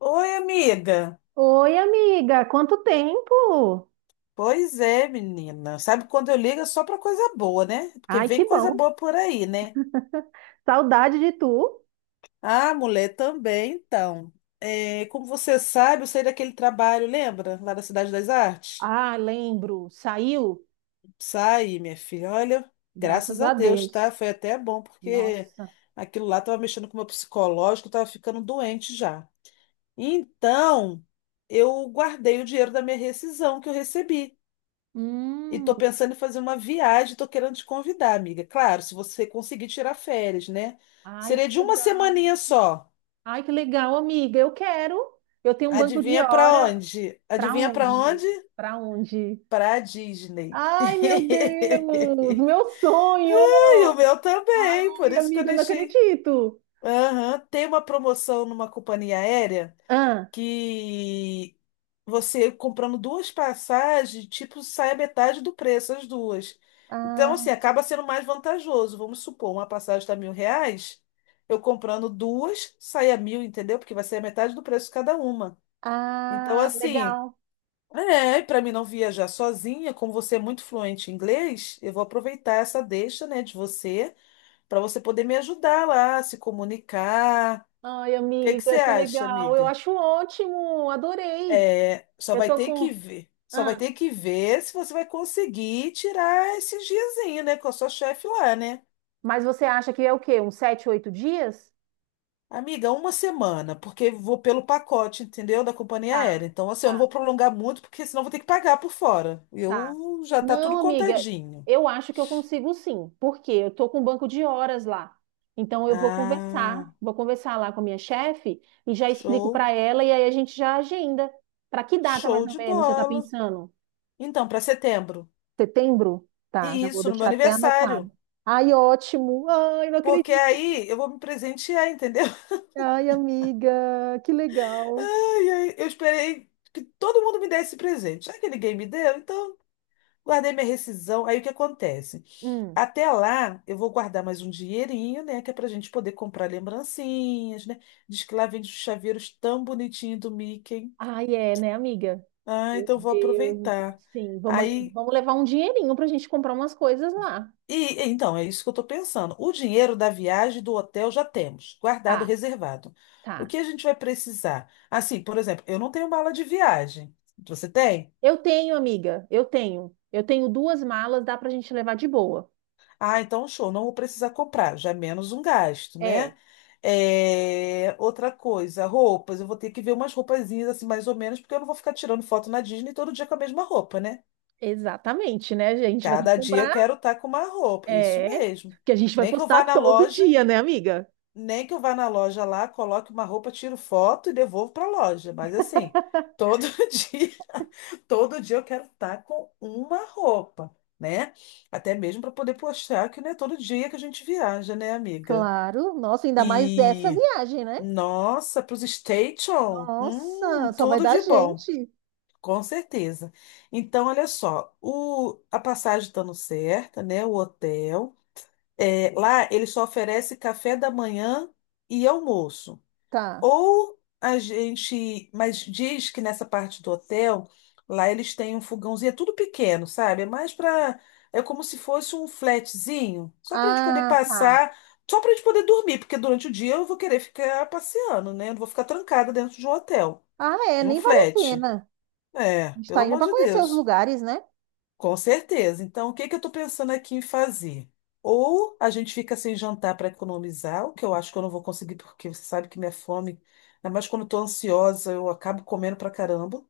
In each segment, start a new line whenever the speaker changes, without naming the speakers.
Oi, amiga.
Oi, amiga, quanto tempo?
Pois é, menina. Sabe quando eu ligo é só pra coisa boa, né? Porque
Ai, que
vem coisa
bom.
boa por aí, né?
Saudade de tu.
Ah, mulher, também, então. É, como você sabe, eu saí daquele trabalho, lembra? Lá da Cidade das Artes?
Ah, lembro. Saiu?
Saí, minha filha. Olha,
Graças
graças a
a
Deus, tá?
Deus.
Foi até bom, porque
Nossa.
aquilo lá tava mexendo com o meu psicológico, eu tava ficando doente já. Então, eu guardei o dinheiro da minha rescisão que eu recebi. E tô
Hum.
pensando em fazer uma viagem, tô querendo te convidar, amiga. Claro, se você conseguir tirar férias, né?
Ai,
Seria
que
de uma
legal.
semaninha só.
Ai, que legal, amiga. Eu quero. Eu tenho um banco de
Adivinha pra
hora.
onde?
Pra
Adivinha pra
onde?
onde?
Pra onde?
Pra Disney.
Ai, meu Deus, meu sonho.
E o meu também, por
Ai,
isso que eu
amiga, eu não
deixei.
acredito.
Aham, tem uma promoção numa companhia aérea.
Ah,
Que Você comprando duas passagens, tipo, sai a metade do preço, as duas. Então,
ah,
assim, acaba sendo mais vantajoso. Vamos supor, uma passagem está R$ 1.000, eu comprando duas, sai a 1.000, entendeu? Porque vai ser a metade do preço cada uma. Então,
ah,
assim,
legal.
é, para mim não viajar sozinha, como você é muito fluente em inglês, eu vou aproveitar essa deixa, né, de você, para você poder me ajudar lá, se comunicar.
Ai,
O que que você
amiga, que
acha,
legal. Eu
amiga?
acho ótimo, adorei.
É, só
Eu
vai
tô
ter que
com.
ver. Só vai
Ah,
ter que ver se você vai conseguir tirar esses diazinhos, né? Com a sua chefe lá, né?
mas você acha que é o quê? Uns sete, oito dias?
Amiga, uma semana, porque vou pelo pacote, entendeu? Da companhia
Tá,
aérea. Então, assim, eu não
tá,
vou prolongar muito, porque senão vou ter que pagar por fora.
tá.
Eu já tá
Não,
tudo
amiga,
contadinho.
eu acho que eu consigo sim, porque eu tô com um banco de horas lá. Então eu vou
Ah,
conversar, lá com a minha chefe e já explico
show,
pra ela e aí a gente já agenda. Pra que data
show
mais ou
de
menos você tá
bola.
pensando?
Então, para setembro.
Setembro? Tá,
E
já vou
isso, no meu
deixar até anotado.
aniversário.
Ai, ótimo. Ai, não
Porque
acredito.
aí eu vou me presentear, entendeu?
Ai, amiga, que legal.
Ai, ai, eu esperei que todo mundo me desse presente. Já que ninguém me deu, então guardei minha rescisão. Aí o que acontece?
Hum.
Até lá, eu vou guardar mais um dinheirinho, né? Que é pra gente poder comprar lembrancinhas, né? Diz que lá vende os chaveiros tão bonitinhos do Mickey.
Ai, é, né, amiga?
Ah,
Meu
então vou
Deus do céu.
aproveitar.
Sim, vamos,
Aí,
vamos levar um dinheirinho pra gente comprar umas coisas lá.
e então, é isso que eu tô pensando. O dinheiro da viagem, e do hotel, já temos, guardado,
Tá,
reservado. O
tá.
que a gente vai precisar? Assim, por exemplo, eu não tenho mala de viagem. Você tem?
Eu tenho, amiga, eu tenho. Eu tenho duas malas, dá pra gente levar de boa.
Ah, então show, não vou precisar comprar, já é menos um gasto, né?
É,
É, outra coisa, roupas, eu vou ter que ver umas roupazinhas assim, mais ou menos, porque eu não vou ficar tirando foto na Disney todo dia com a mesma roupa, né?
exatamente, né? A gente vai ter que
Cada dia eu
comprar,
quero estar com uma roupa, isso
é,
mesmo.
que a gente vai
Nem que eu
postar
vá na
todo
loja
dia, né, amiga?
nem que eu vá na loja lá, coloque uma roupa, tiro foto e devolvo para a loja. Mas assim, todo dia, todo dia eu quero estar com uma roupa, né? Até mesmo para poder postar, que não é todo dia que a gente viaja, né, amiga?
Claro. Nossa, ainda mais dessa
E
viagem, né?
nossa, para os station,
Nossa, só vai
tudo
dar
de bom,
gente.
com certeza. Então, olha só, a passagem estando certa, né? O hotel. É, lá ele só oferece café da manhã e almoço.
Tá.
Mas diz que nessa parte do hotel, lá eles têm um fogãozinho, é tudo pequeno, sabe? É mais para, é como se fosse um flatzinho, só para a gente poder
Ah, tá.
passar, só para a gente poder dormir, porque durante o dia eu vou querer ficar passeando, né? Eu não vou ficar trancada dentro de um hotel,
Ah, é,
de um
nem vale a
flat.
pena.
É,
A gente
pelo
tá indo
amor
para
de
conhecer os
Deus.
lugares, né?
Com certeza. Então, o que que eu estou pensando aqui em fazer? Ou a gente fica sem jantar para economizar, o que eu acho que eu não vou conseguir, porque você sabe que minha fome, ainda mais quando estou ansiosa, eu acabo comendo pra caramba.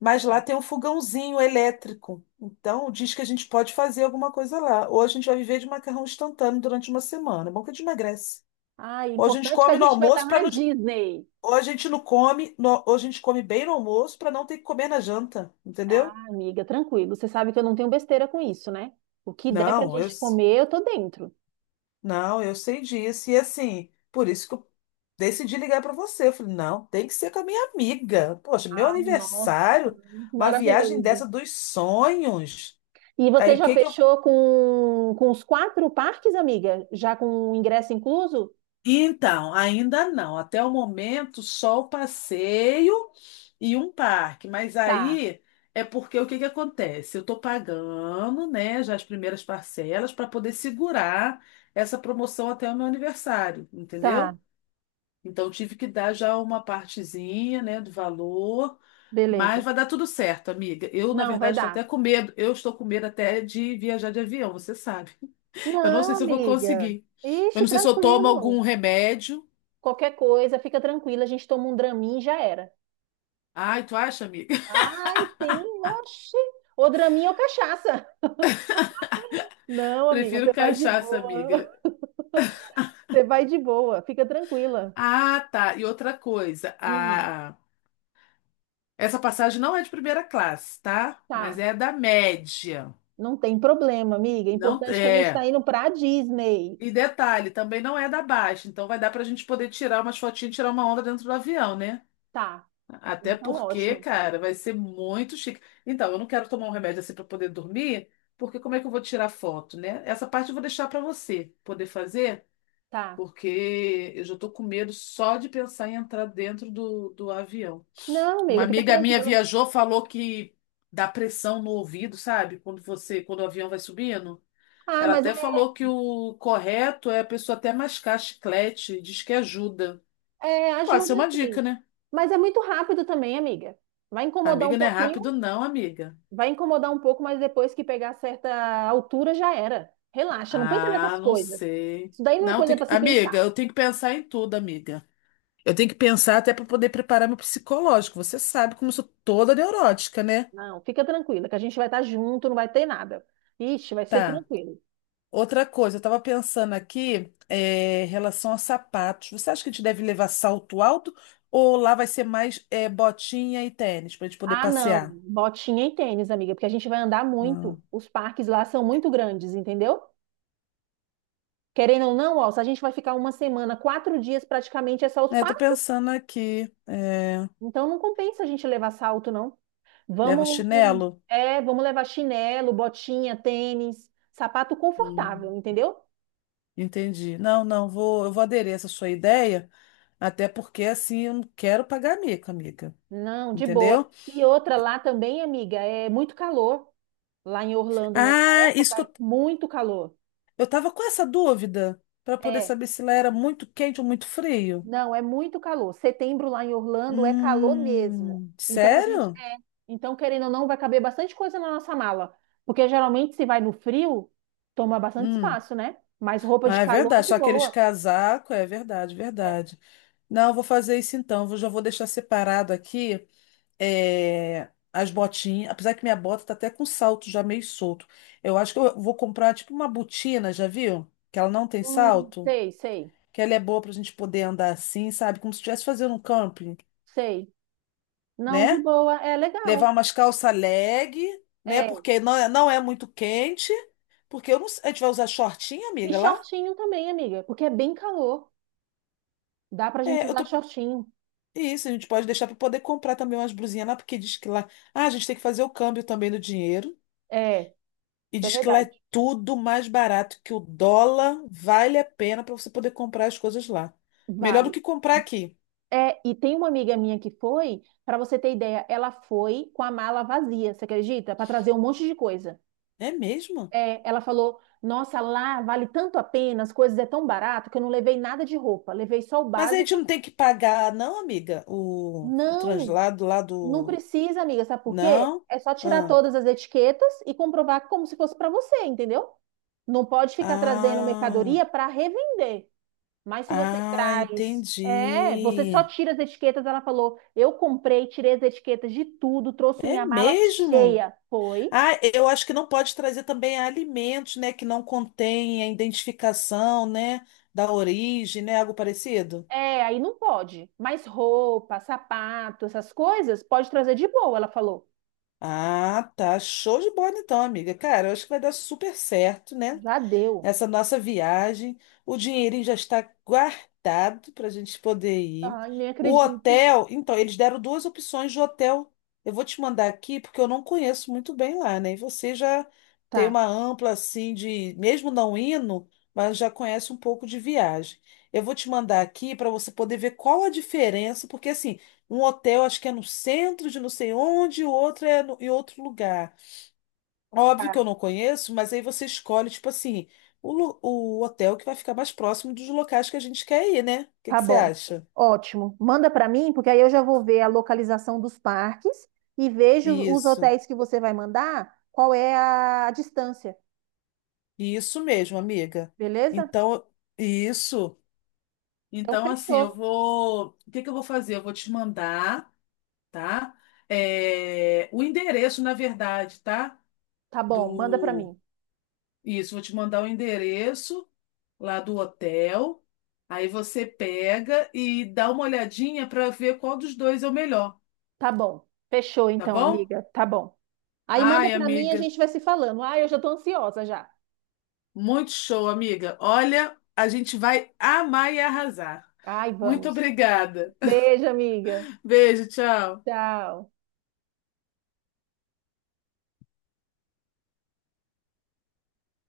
Mas lá tem um fogãozinho elétrico. Então, diz que a gente pode fazer alguma coisa lá. Ou a gente vai viver de macarrão instantâneo durante uma semana. É bom que a gente emagrece.
Ah, é
Ou a gente
importante que a
come no
gente vai estar
almoço para
na
não.
Disney.
Ou a gente não come, no... ou a gente come bem no almoço para não ter que comer na janta,
Ah,
entendeu?
amiga, tranquilo. Você sabe que eu não tenho besteira com isso, né? O que der pra
Não, eu.
gente comer, eu tô dentro.
Não, eu sei disso. E assim, por isso que eu decidi ligar para você. Eu falei, não, tem que ser com a minha amiga. Poxa, meu
Ah, nossa,
aniversário, uma viagem
maravilhoso.
dessa dos sonhos.
E você
Aí o
já
que que eu.
fechou com os quatro parques, amiga? Já com o ingresso incluso?
Então, ainda não. Até o momento, só o passeio e um parque. Mas
Tá,
aí é porque o que que acontece? Eu estou pagando, né, já as primeiras parcelas para poder segurar essa promoção até o meu aniversário,
tá,
entendeu? Então tive que dar já uma partezinha, né, do valor, mas
beleza.
vai dar tudo certo, amiga. Eu, na
Não, vai
verdade, estou até
dar.
com medo. Eu estou com medo até de viajar de avião, você sabe. Eu não
Não,
sei se eu vou
amiga.
conseguir. Eu
Ixi,
não sei se eu tomo
tranquilo.
algum remédio.
Qualquer coisa, fica tranquila, a gente toma um Dramin e já era.
Ai, tu acha, amiga?
Ai, sim, oxi. Ou draminha ou cachaça. Não, amiga,
Prefiro
você vai de
cachaça,
boa.
amiga.
Você vai de boa, fica tranquila.
Ah, tá. E outra coisa,
Hum,
a... essa passagem não é de primeira classe, tá? Mas
tá,
é da média.
não tem problema, amiga. É
Não
importante que a gente tá
é.
indo pra Disney.
E detalhe, também não é da Baixa, então vai dar pra gente poder tirar umas fotinhas, e tirar uma onda dentro do avião, né?
Tá,
Até
então
porque,
ótimo.
cara, vai ser muito chique. Então, eu não quero tomar um remédio assim pra poder dormir, porque como é que eu vou tirar foto, né? Essa parte eu vou deixar pra você poder fazer,
Tá.
porque eu já tô com medo só de pensar em entrar dentro do avião.
Não,
Uma
amiga, fica
amiga minha
tranquila.
viajou, falou que dá pressão no ouvido, sabe? Quando você, quando o avião vai subindo.
Ah,
Ela
mas
até
é,
falou que o correto é a pessoa até mascar chiclete, diz que ajuda.
é,
Pode
ajuda
ser uma dica,
sim.
né?
Mas é muito rápido também, amiga. Vai incomodar um
Amiga, não é
pouquinho,
rápido, não, amiga.
vai incomodar um pouco, mas depois que pegar certa altura já era. Relaxa, não pensa
Ah,
nessas
não
coisas.
sei.
Isso daí não é
Não,
coisa
tem
para
que...
se
Amiga,
pensar.
eu tenho que pensar em tudo, amiga. Eu tenho que pensar até para poder preparar meu psicológico. Você sabe como eu sou toda neurótica, né?
Não, fica tranquila, que a gente vai estar junto, não vai ter nada. Ixi, vai ser
Tá.
tranquilo.
Outra coisa, eu tava pensando aqui, é, em relação a sapatos. Você acha que a gente deve levar salto alto ou lá vai ser mais, é, botinha e tênis para a gente poder
Ah, não,
passear?
botinha e tênis, amiga, porque a gente vai andar muito.
Hum.
Os parques lá são muito grandes, entendeu? Querendo ou não, ó, se a gente vai ficar uma semana, quatro dias praticamente é só os
É, tô
parques.
pensando aqui. É,
Então não compensa a gente levar salto, não.
leva
Vamos,
chinelo?
é, vamos levar chinelo, botinha, tênis, sapato confortável,
Hum.
entendeu?
Entendi. Não, não, vou, eu vou aderir a essa sua ideia, até porque assim eu não quero pagar mico, amiga.
Não, de boa.
Entendeu?
E outra lá também, amiga, é muito calor. Lá em Orlando, nessa
Ah, isso
época,
que
é muito calor.
eu tava com essa dúvida para poder
É,
saber se lá era muito quente ou muito frio.
não, é muito calor. Setembro lá em Orlando é calor mesmo. Então a gente,
Sério?
é, então querendo ou não, vai caber bastante coisa na nossa mala, porque geralmente se vai no frio, toma bastante
Hum.
espaço, né? Mas roupa
Ah,
de
é
calor é
verdade.
de
Só aqueles
boa.
casacos, é verdade,
É.
verdade. Não, eu vou fazer isso então. Eu já vou deixar separado aqui. É, as botinhas, apesar que minha bota tá até com salto já meio solto. Eu acho que eu vou comprar tipo uma botina, já viu? Que ela não tem salto,
Sei, sei,
que ela é boa pra gente poder andar assim, sabe? Como se estivesse fazendo um camping,
sei. Não, de
né?
boa, é legal.
Levar umas calça leg, né?
É.
Porque não é, não é muito quente, porque eu não, a gente vai usar shortinho
E
amiga, lá?
shortinho também, amiga, porque é bem calor. Dá pra gente
É, eu
usar
tô
shortinho.
Isso, a gente pode deixar para poder comprar também umas blusinhas lá, porque diz que lá. Ah, a gente tem que fazer o câmbio também do dinheiro.
É,
E
isso é
diz que lá
verdade.
é tudo mais barato, que o dólar vale a pena para você poder comprar as coisas lá. Melhor do
Vale.
que comprar aqui.
É, e tem uma amiga minha que foi, para você ter ideia, ela foi com a mala vazia, você acredita? Para trazer um monte de coisa.
É mesmo?
É, ela falou: Nossa, lá vale tanto a pena, as coisas é tão barato que eu não levei nada de roupa, levei só o
Mas a gente não
básico.
tem que pagar, não, amiga, o
Não,
translado lá
não
do.
precisa, amiga, sabe por quê?
Não?
É só tirar
Ah,
todas as etiquetas e comprovar como se fosse para você, entendeu? Não pode ficar trazendo
ah,
mercadoria para revender. Mas se você
ah,
traz. É, você só
entendi.
tira as etiquetas. Ela falou: eu comprei, tirei as etiquetas de tudo, trouxe
É
minha mala
mesmo?
cheia. Foi.
Ah, eu acho que não pode trazer também alimentos, né, que não contém a identificação, né, da origem, né, algo parecido.
É, aí não pode. Mas roupa, sapato, essas coisas, pode trazer de boa, ela falou.
Ah, tá. Show de bola então, amiga. Cara, eu acho que vai dar super certo, né?
Já deu.
Essa nossa viagem. O dinheirinho já está guardado para a gente poder ir.
Ai, nem
O
acredito.
hotel, então, eles deram duas opções de hotel. Eu vou te mandar aqui porque eu não conheço muito bem lá, né? E você já tem
Tá,
uma ampla assim de, mesmo não indo, mas já conhece um pouco de viagem. Eu vou te mandar aqui para você poder ver qual a diferença, porque assim, um hotel acho que é no centro de não sei onde, e o outro é em outro lugar. Óbvio
tá,
que eu não conheço, mas aí você escolhe, tipo assim, o hotel que vai ficar mais próximo dos locais que a gente quer ir, né? O que
tá
que você
bom.
acha?
Ótimo. Manda pra mim, porque aí eu já vou ver a localização dos parques e vejo os
Isso,
hotéis que você vai mandar, qual é a distância,
isso mesmo, amiga.
beleza?
Então, isso.
Então
Então, assim, eu
fechou.
vou. O que que eu vou fazer? Eu vou te mandar, tá? É, o endereço, na verdade, tá?
Tá bom, manda pra
Do.
mim.
Isso, vou te mandar o endereço lá do hotel. Aí você pega e dá uma olhadinha para ver qual dos dois é o melhor.
Tá bom. Fechou
Tá
então,
bom?
amiga. Tá bom. Aí manda
Ai,
pra mim e a
amiga,
gente vai se falando. Ai, eu já tô ansiosa já.
muito show, amiga. Olha, a gente vai amar e arrasar.
Ai,
Muito
vamos.
obrigada.
Beijo, amiga.
Beijo, tchau.
Tchau.